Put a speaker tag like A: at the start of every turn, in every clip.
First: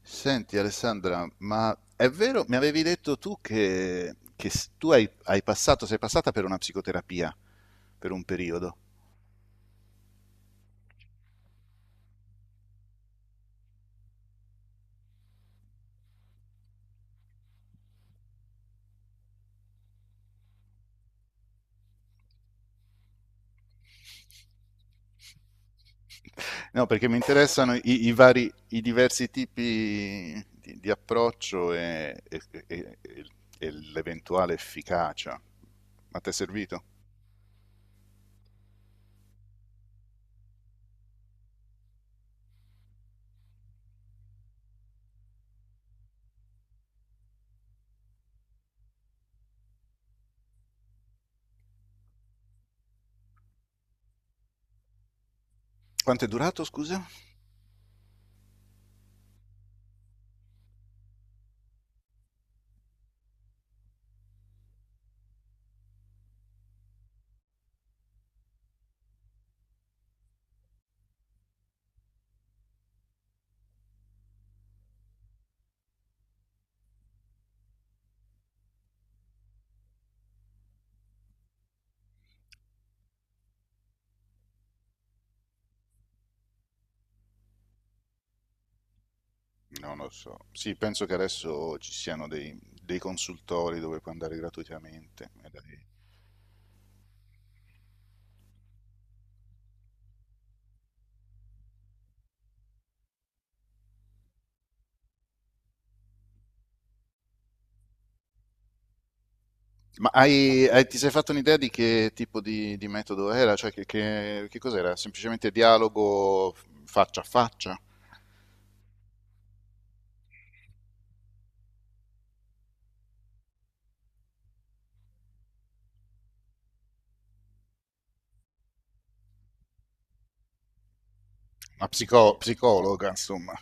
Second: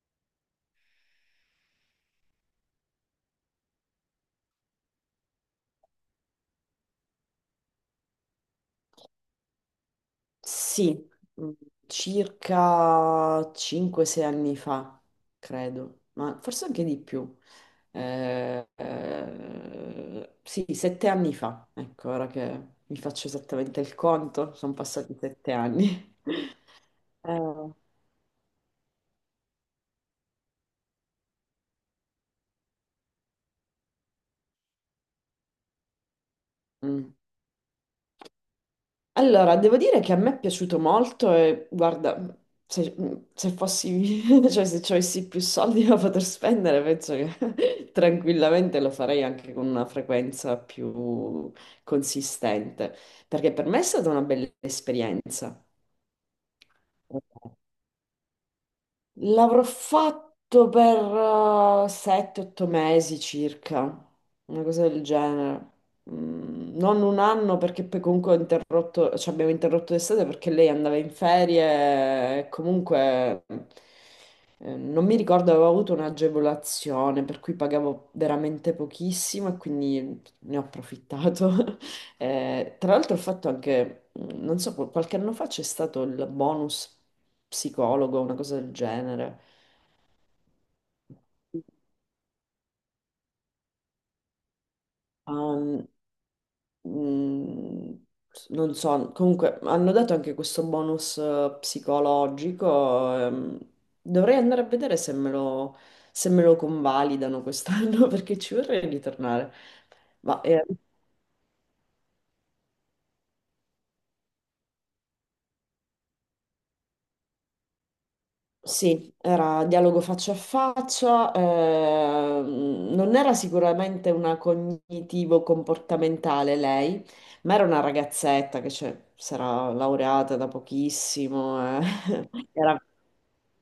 A: Senti Alessandra, ma è vero, mi avevi detto tu tu sei passata per una psicoterapia per un periodo.
B: Sì, mm, circa 5-6 anni fa, credo, ma forse anche di più. Sì, 7 anni fa, ecco, ora che mi faccio esattamente il conto, sono passati 7 anni.
A: No, perché mi
B: Eh,
A: interessano i vari, i diversi tipi di approccio e l'eventuale efficacia. Ma ti è servito?
B: mm. Allora, devo dire che a me è piaciuto molto e guarda, se, se fossi, cioè se avessi più soldi da poter spendere, penso che tranquillamente lo farei anche con una frequenza più consistente, perché per me è stata una bella esperienza.
A: Quanto è durato, scusa?
B: L'avrò fatto per 7-8 mesi circa, una cosa del genere. Mm, Non un anno perché poi comunque ho interrotto, cioè abbiamo interrotto l'estate perché lei andava in ferie e comunque non mi ricordo, avevo avuto un'agevolazione per cui pagavo veramente pochissimo e quindi ne ho approfittato. Tra l'altro ho fatto anche, non so, qualche anno fa c'è stato il bonus psicologo, una cosa del genere.
A: Non lo so. Sì, penso che adesso ci siano dei consultori dove puoi andare gratuitamente, magari.
B: Um, mm, non so, comunque hanno dato anche questo bonus psicologico. Dovrei andare a vedere se me lo, se me lo convalidano quest'anno perché ci vorrei ritornare.
A: Ma
B: Ma, eh,
A: ti sei fatto un'idea di che tipo di metodo era? Cioè, che cos'era? Semplicemente dialogo faccia a faccia?
B: Sì, era dialogo faccia a faccia, non era sicuramente una cognitivo-comportamentale lei, ma era una ragazzetta che cioè, si era laureata da pochissimo,
A: Una
B: Era,
A: psicologa, insomma.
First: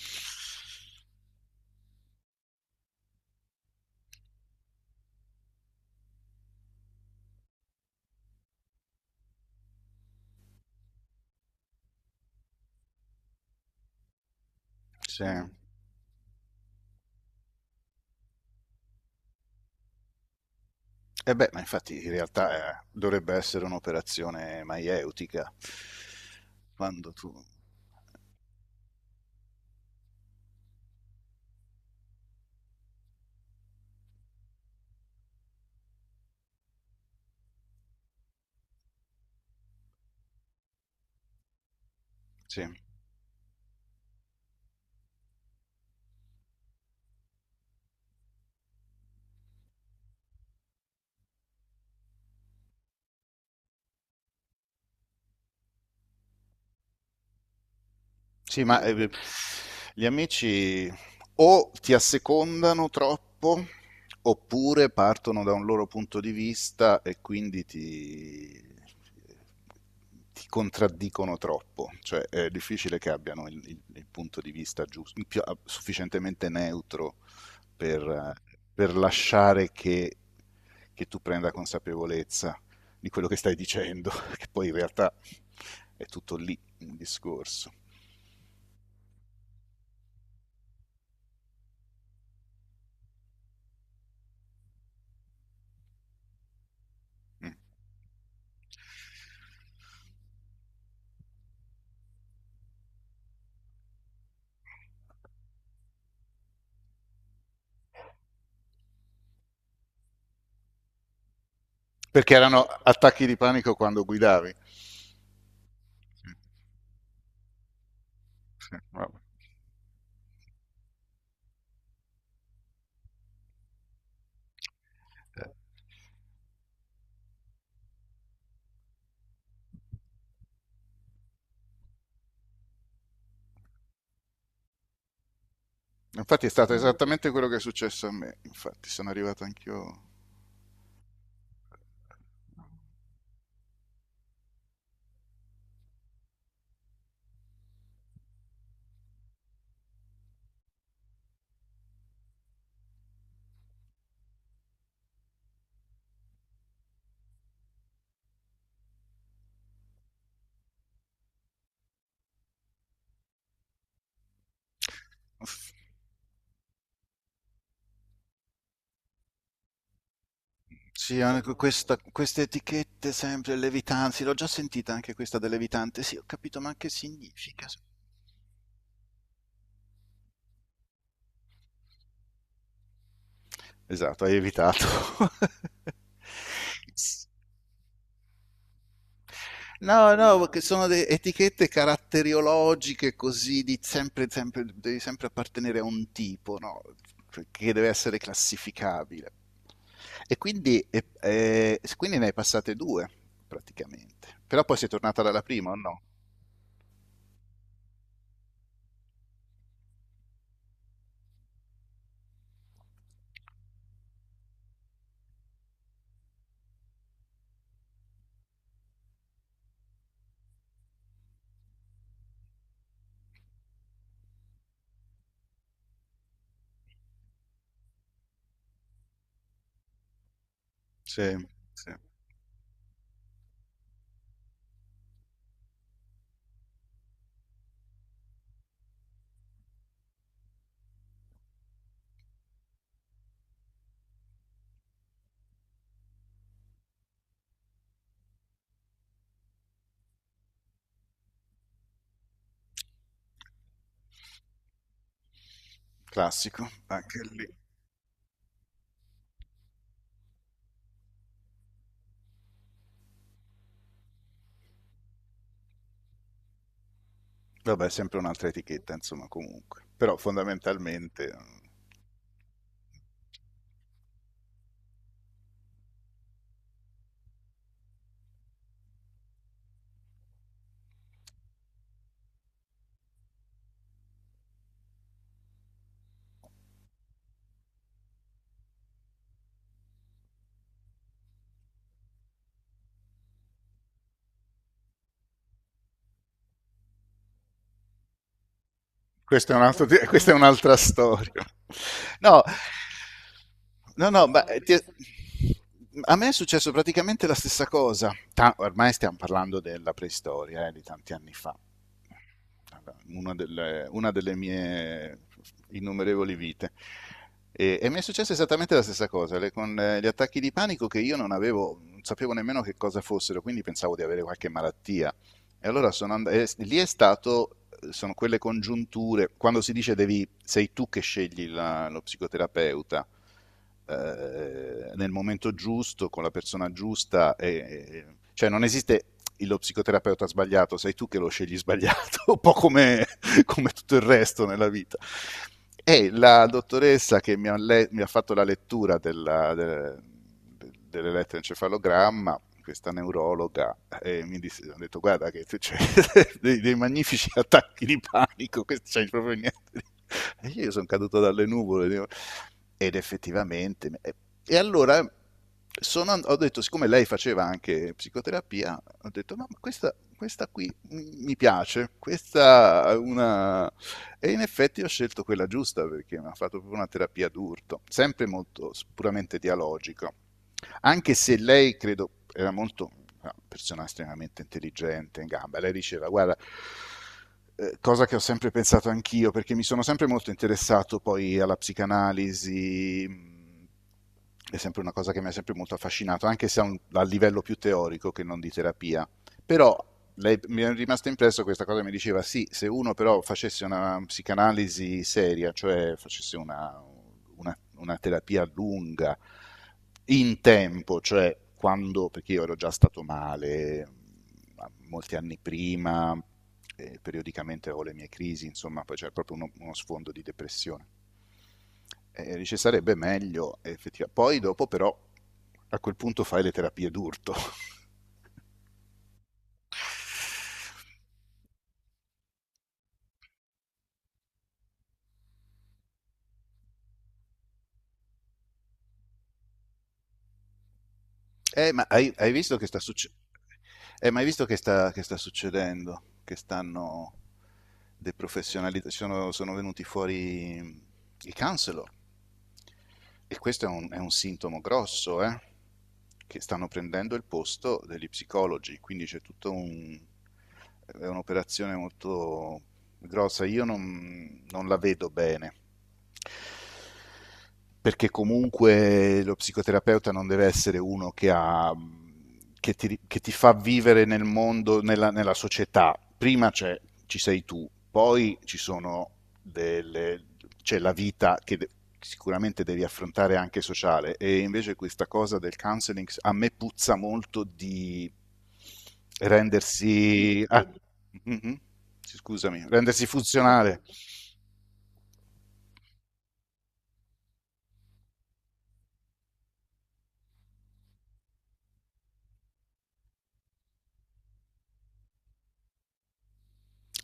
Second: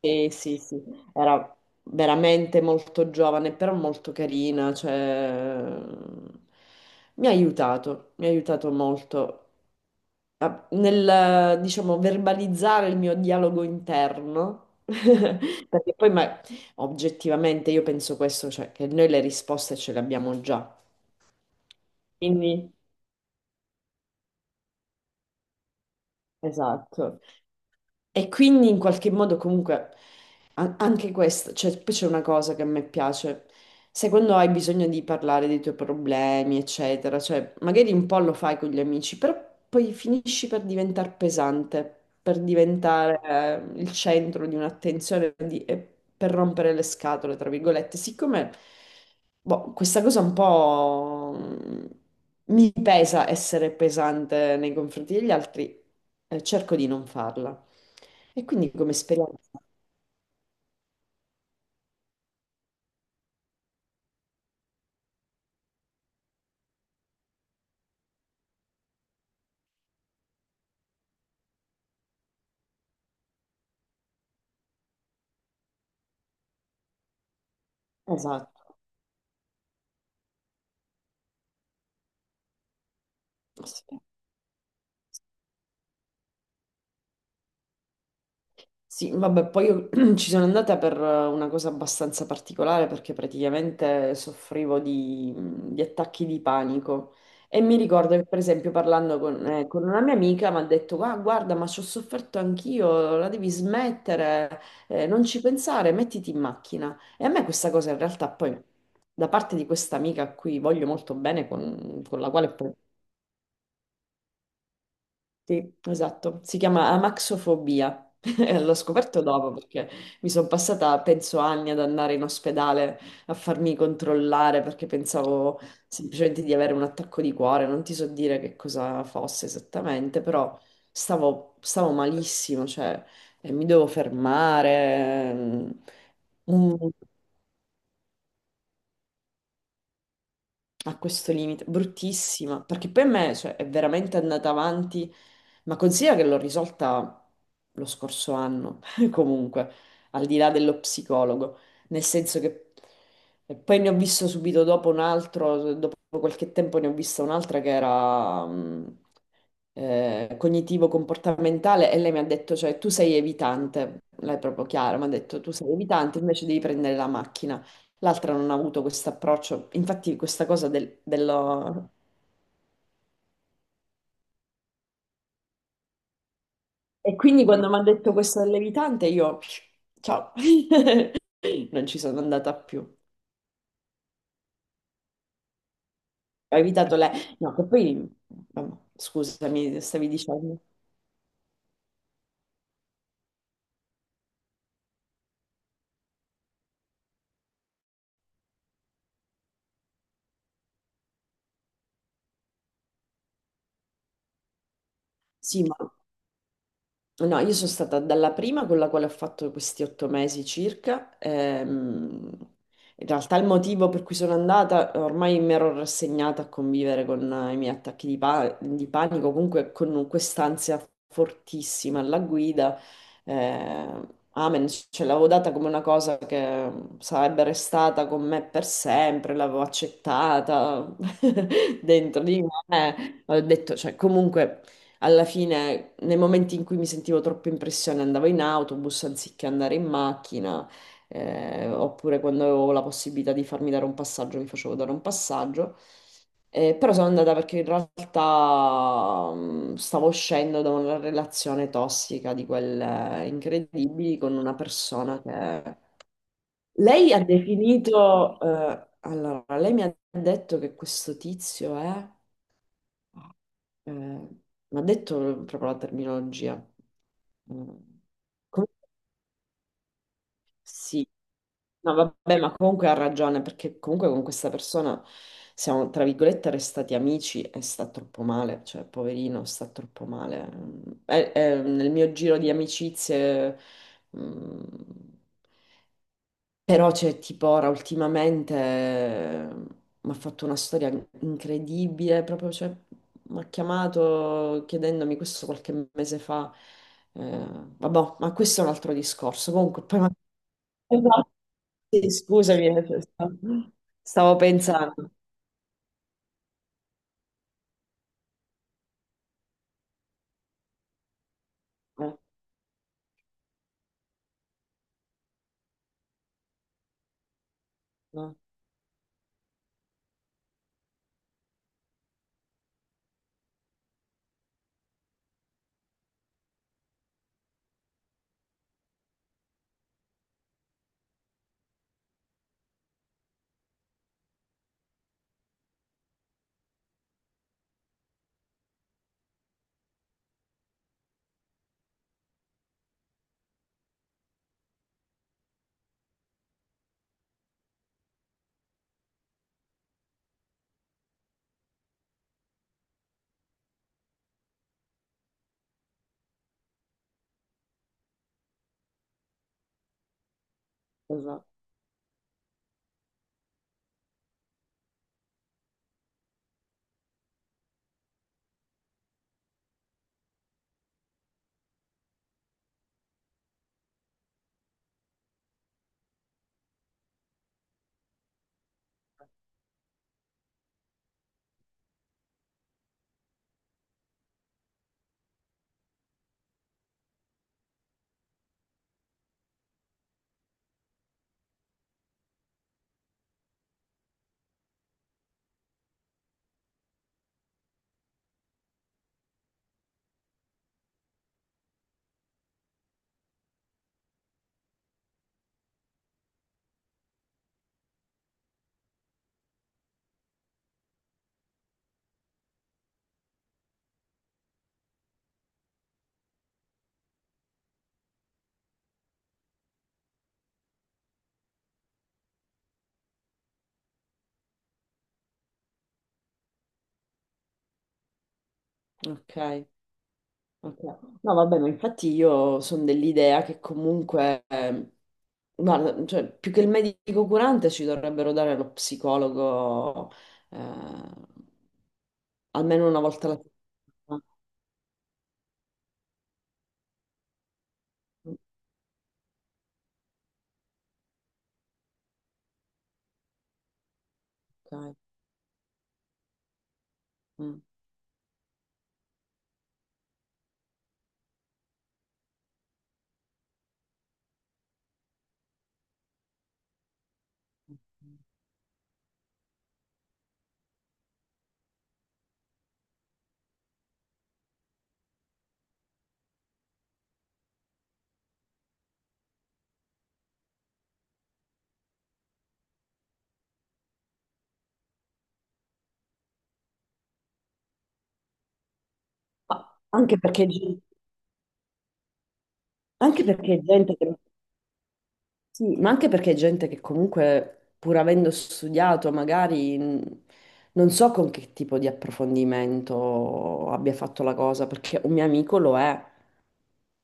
B: sì, sì, era veramente molto giovane, però molto carina, cioè, mi ha aiutato molto nel, diciamo, verbalizzare il mio dialogo interno.
A: Sì. E
B: Perché poi, ma oggettivamente, io penso questo, cioè che noi le risposte ce le abbiamo già.
A: beh, ma infatti in
B: Quindi
A: realtà dovrebbe essere un'operazione maieutica, quando
B: esatto.
A: tu...
B: E quindi in qualche modo comunque anche questo, cioè poi c'è una cosa che a me piace, se quando hai bisogno di parlare dei tuoi problemi, eccetera, cioè magari un po' lo fai con gli amici, però poi finisci per diventare pesante, per
A: Sì.
B: diventare il centro di un'attenzione e per rompere le scatole, tra virgolette, siccome boh, questa cosa un po' mi pesa essere pesante nei confronti degli altri, cerco di non farla. E
A: Sì,
B: quindi
A: ma
B: come esperienza,
A: gli amici o ti assecondano troppo oppure partono da un loro punto di vista e quindi ti contraddicono troppo, cioè è difficile che abbiano il punto di vista giusto, sufficientemente neutro per, eh,
B: esatto,
A: per lasciare che tu prenda consapevolezza di quello che stai
B: sì.
A: dicendo, che poi in realtà è tutto lì il discorso.
B: Sì, vabbè, poi io ci sono andata per una cosa abbastanza particolare perché praticamente soffrivo di attacchi di panico
A: Mm.
B: e mi ricordo che per esempio parlando con una mia amica mi ha detto "Ah, guarda, ma ci ho sofferto anch'io, la devi smettere, non ci pensare, mettiti in macchina." E a me questa cosa in realtà poi da parte di questa amica a cui voglio molto bene, con la
A: Perché
B: quale
A: erano
B: poi
A: attacchi di panico quando guidavi.
B: sì,
A: Sì,
B: esatto, si chiama amaxofobia. E l'ho
A: sì, vabbè.
B: scoperto dopo perché mi sono passata, penso, anni ad andare in ospedale a farmi controllare perché pensavo semplicemente di avere un attacco di cuore, non ti so dire che cosa fosse esattamente, però stavo, stavo malissimo, cioè mi devo fermare.
A: Infatti è stato
B: Un-
A: esattamente quello che è successo a me. Infatti sono arrivato anch'io.
B: A questo limite, bruttissima, perché poi a me, cioè, è veramente andata avanti, ma considera che l'ho risolta lo scorso anno, comunque, al di là dello psicologo, nel senso che e poi ne ho visto subito dopo un altro, dopo qualche tempo ne ho vista un'altra che era, cognitivo-comportamentale e lei mi ha detto, cioè, tu sei evitante, lei è proprio chiara, mi ha detto, tu sei evitante, invece devi prendere la macchina. L'altra non ha avuto questo approccio, infatti questa cosa del,
A: Sì,
B: dello...
A: queste etichette sempre levitanti, l'ho già sentita anche questa del levitante. Sì, ho capito, ma che
B: E quindi
A: significa?
B: quando mi ha detto questo dell'evitante, io, ciao, non ci sono andata più. Ho
A: Esatto, hai evitato.
B: evitato lei. No, che poi, vabbè, scusami, stavi
A: No, no, perché
B: dicendo.
A: sono etichette caratteriologiche così di sempre, sempre, devi sempre appartenere a un tipo, no? Cioè, che deve essere classificabile. E quindi, quindi ne hai passate due, praticamente. Però poi sei tornata dalla
B: Sì,
A: prima, o
B: ma...
A: no?
B: No, io sono stata dalla prima con la quale ho fatto questi 8 mesi circa. In realtà il motivo per cui sono andata, ormai mi ero rassegnata a convivere con i miei attacchi di, di panico, comunque con quest'ansia fortissima alla guida. eh, Amen, ce l'avevo data come una cosa che sarebbe restata con me per sempre, l'avevo accettata
A: Sì, sì.
B: dentro di me. Ho detto, cioè, comunque. Alla fine, nei momenti in cui mi sentivo troppo in pressione, andavo in autobus anziché andare in macchina, oppure quando avevo la possibilità di farmi dare un passaggio, mi facevo dare un passaggio. Però sono andata perché in realtà stavo uscendo da una relazione tossica di quelle incredibili con una persona che...
A: Classico,
B: Lei ha
A: anche lì.
B: definito... Allora, lei mi ha detto che questo tizio è... Mi ha detto proprio la terminologia. Mm.
A: Vabbè, sempre un'altra
B: Com-
A: etichetta, insomma, comunque. Però
B: Sì,
A: fondamentalmente...
B: no, vabbè, ma comunque ha ragione perché comunque con questa persona siamo, tra virgolette, restati amici e sta troppo male, cioè, poverino, sta troppo male. Mm. Nel mio giro di amicizie, mm, però c'è tipo ora ultimamente mi ha fatto una storia incredibile, proprio cioè, mi ha chiamato chiedendomi questo qualche mese fa. Eh, Vabbè, ma questo è un altro discorso.
A: Questa è un
B: Comunque,
A: altro,
B: poi
A: questa è un'altra
B: esatto.
A: storia.
B: Sì,
A: No,
B: scusami, cioè,
A: no, no,
B: stavo pensando.
A: a me è successo praticamente la stessa cosa. Ormai stiamo parlando della preistoria, di tanti anni fa.
B: Eh,
A: Una delle mie innumerevoli vite. E mi è successa
B: no,
A: esattamente la stessa cosa, con gli attacchi di panico che io non avevo, non sapevo nemmeno che cosa fossero, quindi pensavo di avere qualche malattia e allora sono and- e s- lì è stato, sono quelle congiunture, quando si dice devi, sei tu che scegli lo psicoterapeuta, nel momento giusto, con la persona giusta, e- cioè non esiste lo psicoterapeuta sbagliato, sei tu che lo scegli sbagliato, un po' come, come tutto il resto nella vita. E la dottoressa che mi ha fatto la lettura dell'elettroencefalogramma, questa neurologa, mi disse, ho detto guarda che c'è dei magnifici attacchi di panico, questo c'è proprio niente. E io sono caduto
B: esatto.
A: dalle nuvole ed effettivamente... E allora ho detto, siccome lei faceva anche psicoterapia, ho detto ma questa qui mi piace, questa è una... E in effetti ho scelto quella giusta perché mi ha fatto proprio una terapia d'urto, sempre molto puramente dialogica, anche se lei, credo, era molto, una persona estremamente intelligente, in gamba. Lei diceva, guarda, cosa che ho sempre pensato anch'io, perché mi sono sempre molto interessato poi alla psicanalisi, è sempre una cosa che mi ha sempre molto affascinato, anche se a livello più teorico che non di terapia. Però lei, mi è rimasta impresso questa cosa, mi diceva sì, se uno però facesse una psicanalisi seria, cioè facesse una terapia lunga, in tempo, cioè quando, perché io ero già stato male molti anni prima, periodicamente avevo le mie crisi, insomma, poi c'era proprio uno sfondo di depressione. E dice sarebbe meglio, effettivamente. Poi dopo però a quel punto fai le terapie d'urto.
B: Ok. Ok. No, vabbè, ma infatti io sono dell'idea che comunque, guarda, cioè, più che il medico curante ci dovrebbero dare lo psicologo eh,
A: Ma hai visto che sta
B: almeno una
A: succedendo?
B: volta alla
A: Ma
B: settimana.
A: hai visto che sta succedendo? Che stanno deprofessionalizzando, sono venuti fuori i counselor e questo è è un sintomo
B: Ok.
A: grosso, eh? Che stanno prendendo il
B: Mm.
A: posto degli psicologi, quindi c'è tutto un... È un'operazione molto grossa. Io non la vedo bene perché comunque lo psicoterapeuta non deve essere uno che ti fa vivere nel mondo, nella società. Prima c'è, ci sei tu, poi ci sono delle, c'è la vita sicuramente devi affrontare anche sociale, e invece questa cosa del counseling a me puzza molto di
B: Ma Anche
A: rendersi...
B: perché,
A: mhm, sì, scusami, rendersi
B: anche perché
A: funzionale.
B: gente che, sì, ma anche perché gente che comunque, pur avendo studiato, magari non so con che tipo di approfondimento abbia fatto la cosa, perché un mio amico lo è.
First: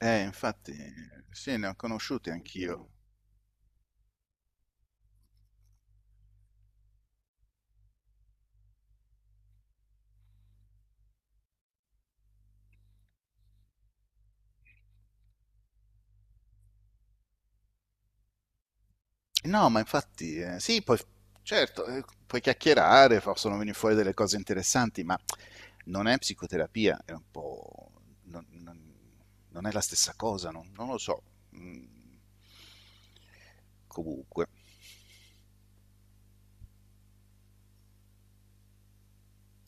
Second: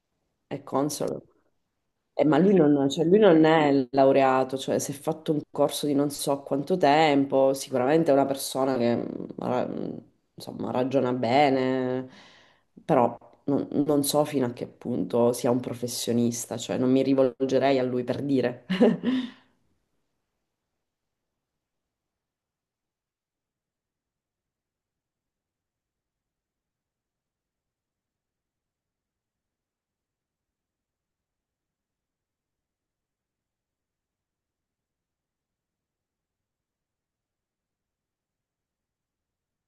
B: È
A: Infatti,
B: console.
A: sì, ne ho conosciuti
B: Ma lui
A: anch'io.
B: non, cioè, lui non è laureato, cioè si è fatto un corso di non so quanto tempo, sicuramente è una persona che insomma, ragiona bene, però non, non so fino a che punto sia un professionista, cioè non mi rivolgerei a lui per dire.
A: No, ma infatti, sì, poi, certo, puoi chiacchierare, possono venire fuori delle cose interessanti, ma non è psicoterapia, è un po'... non, non- non è la stessa cosa, non, non lo so. Mm, comunque.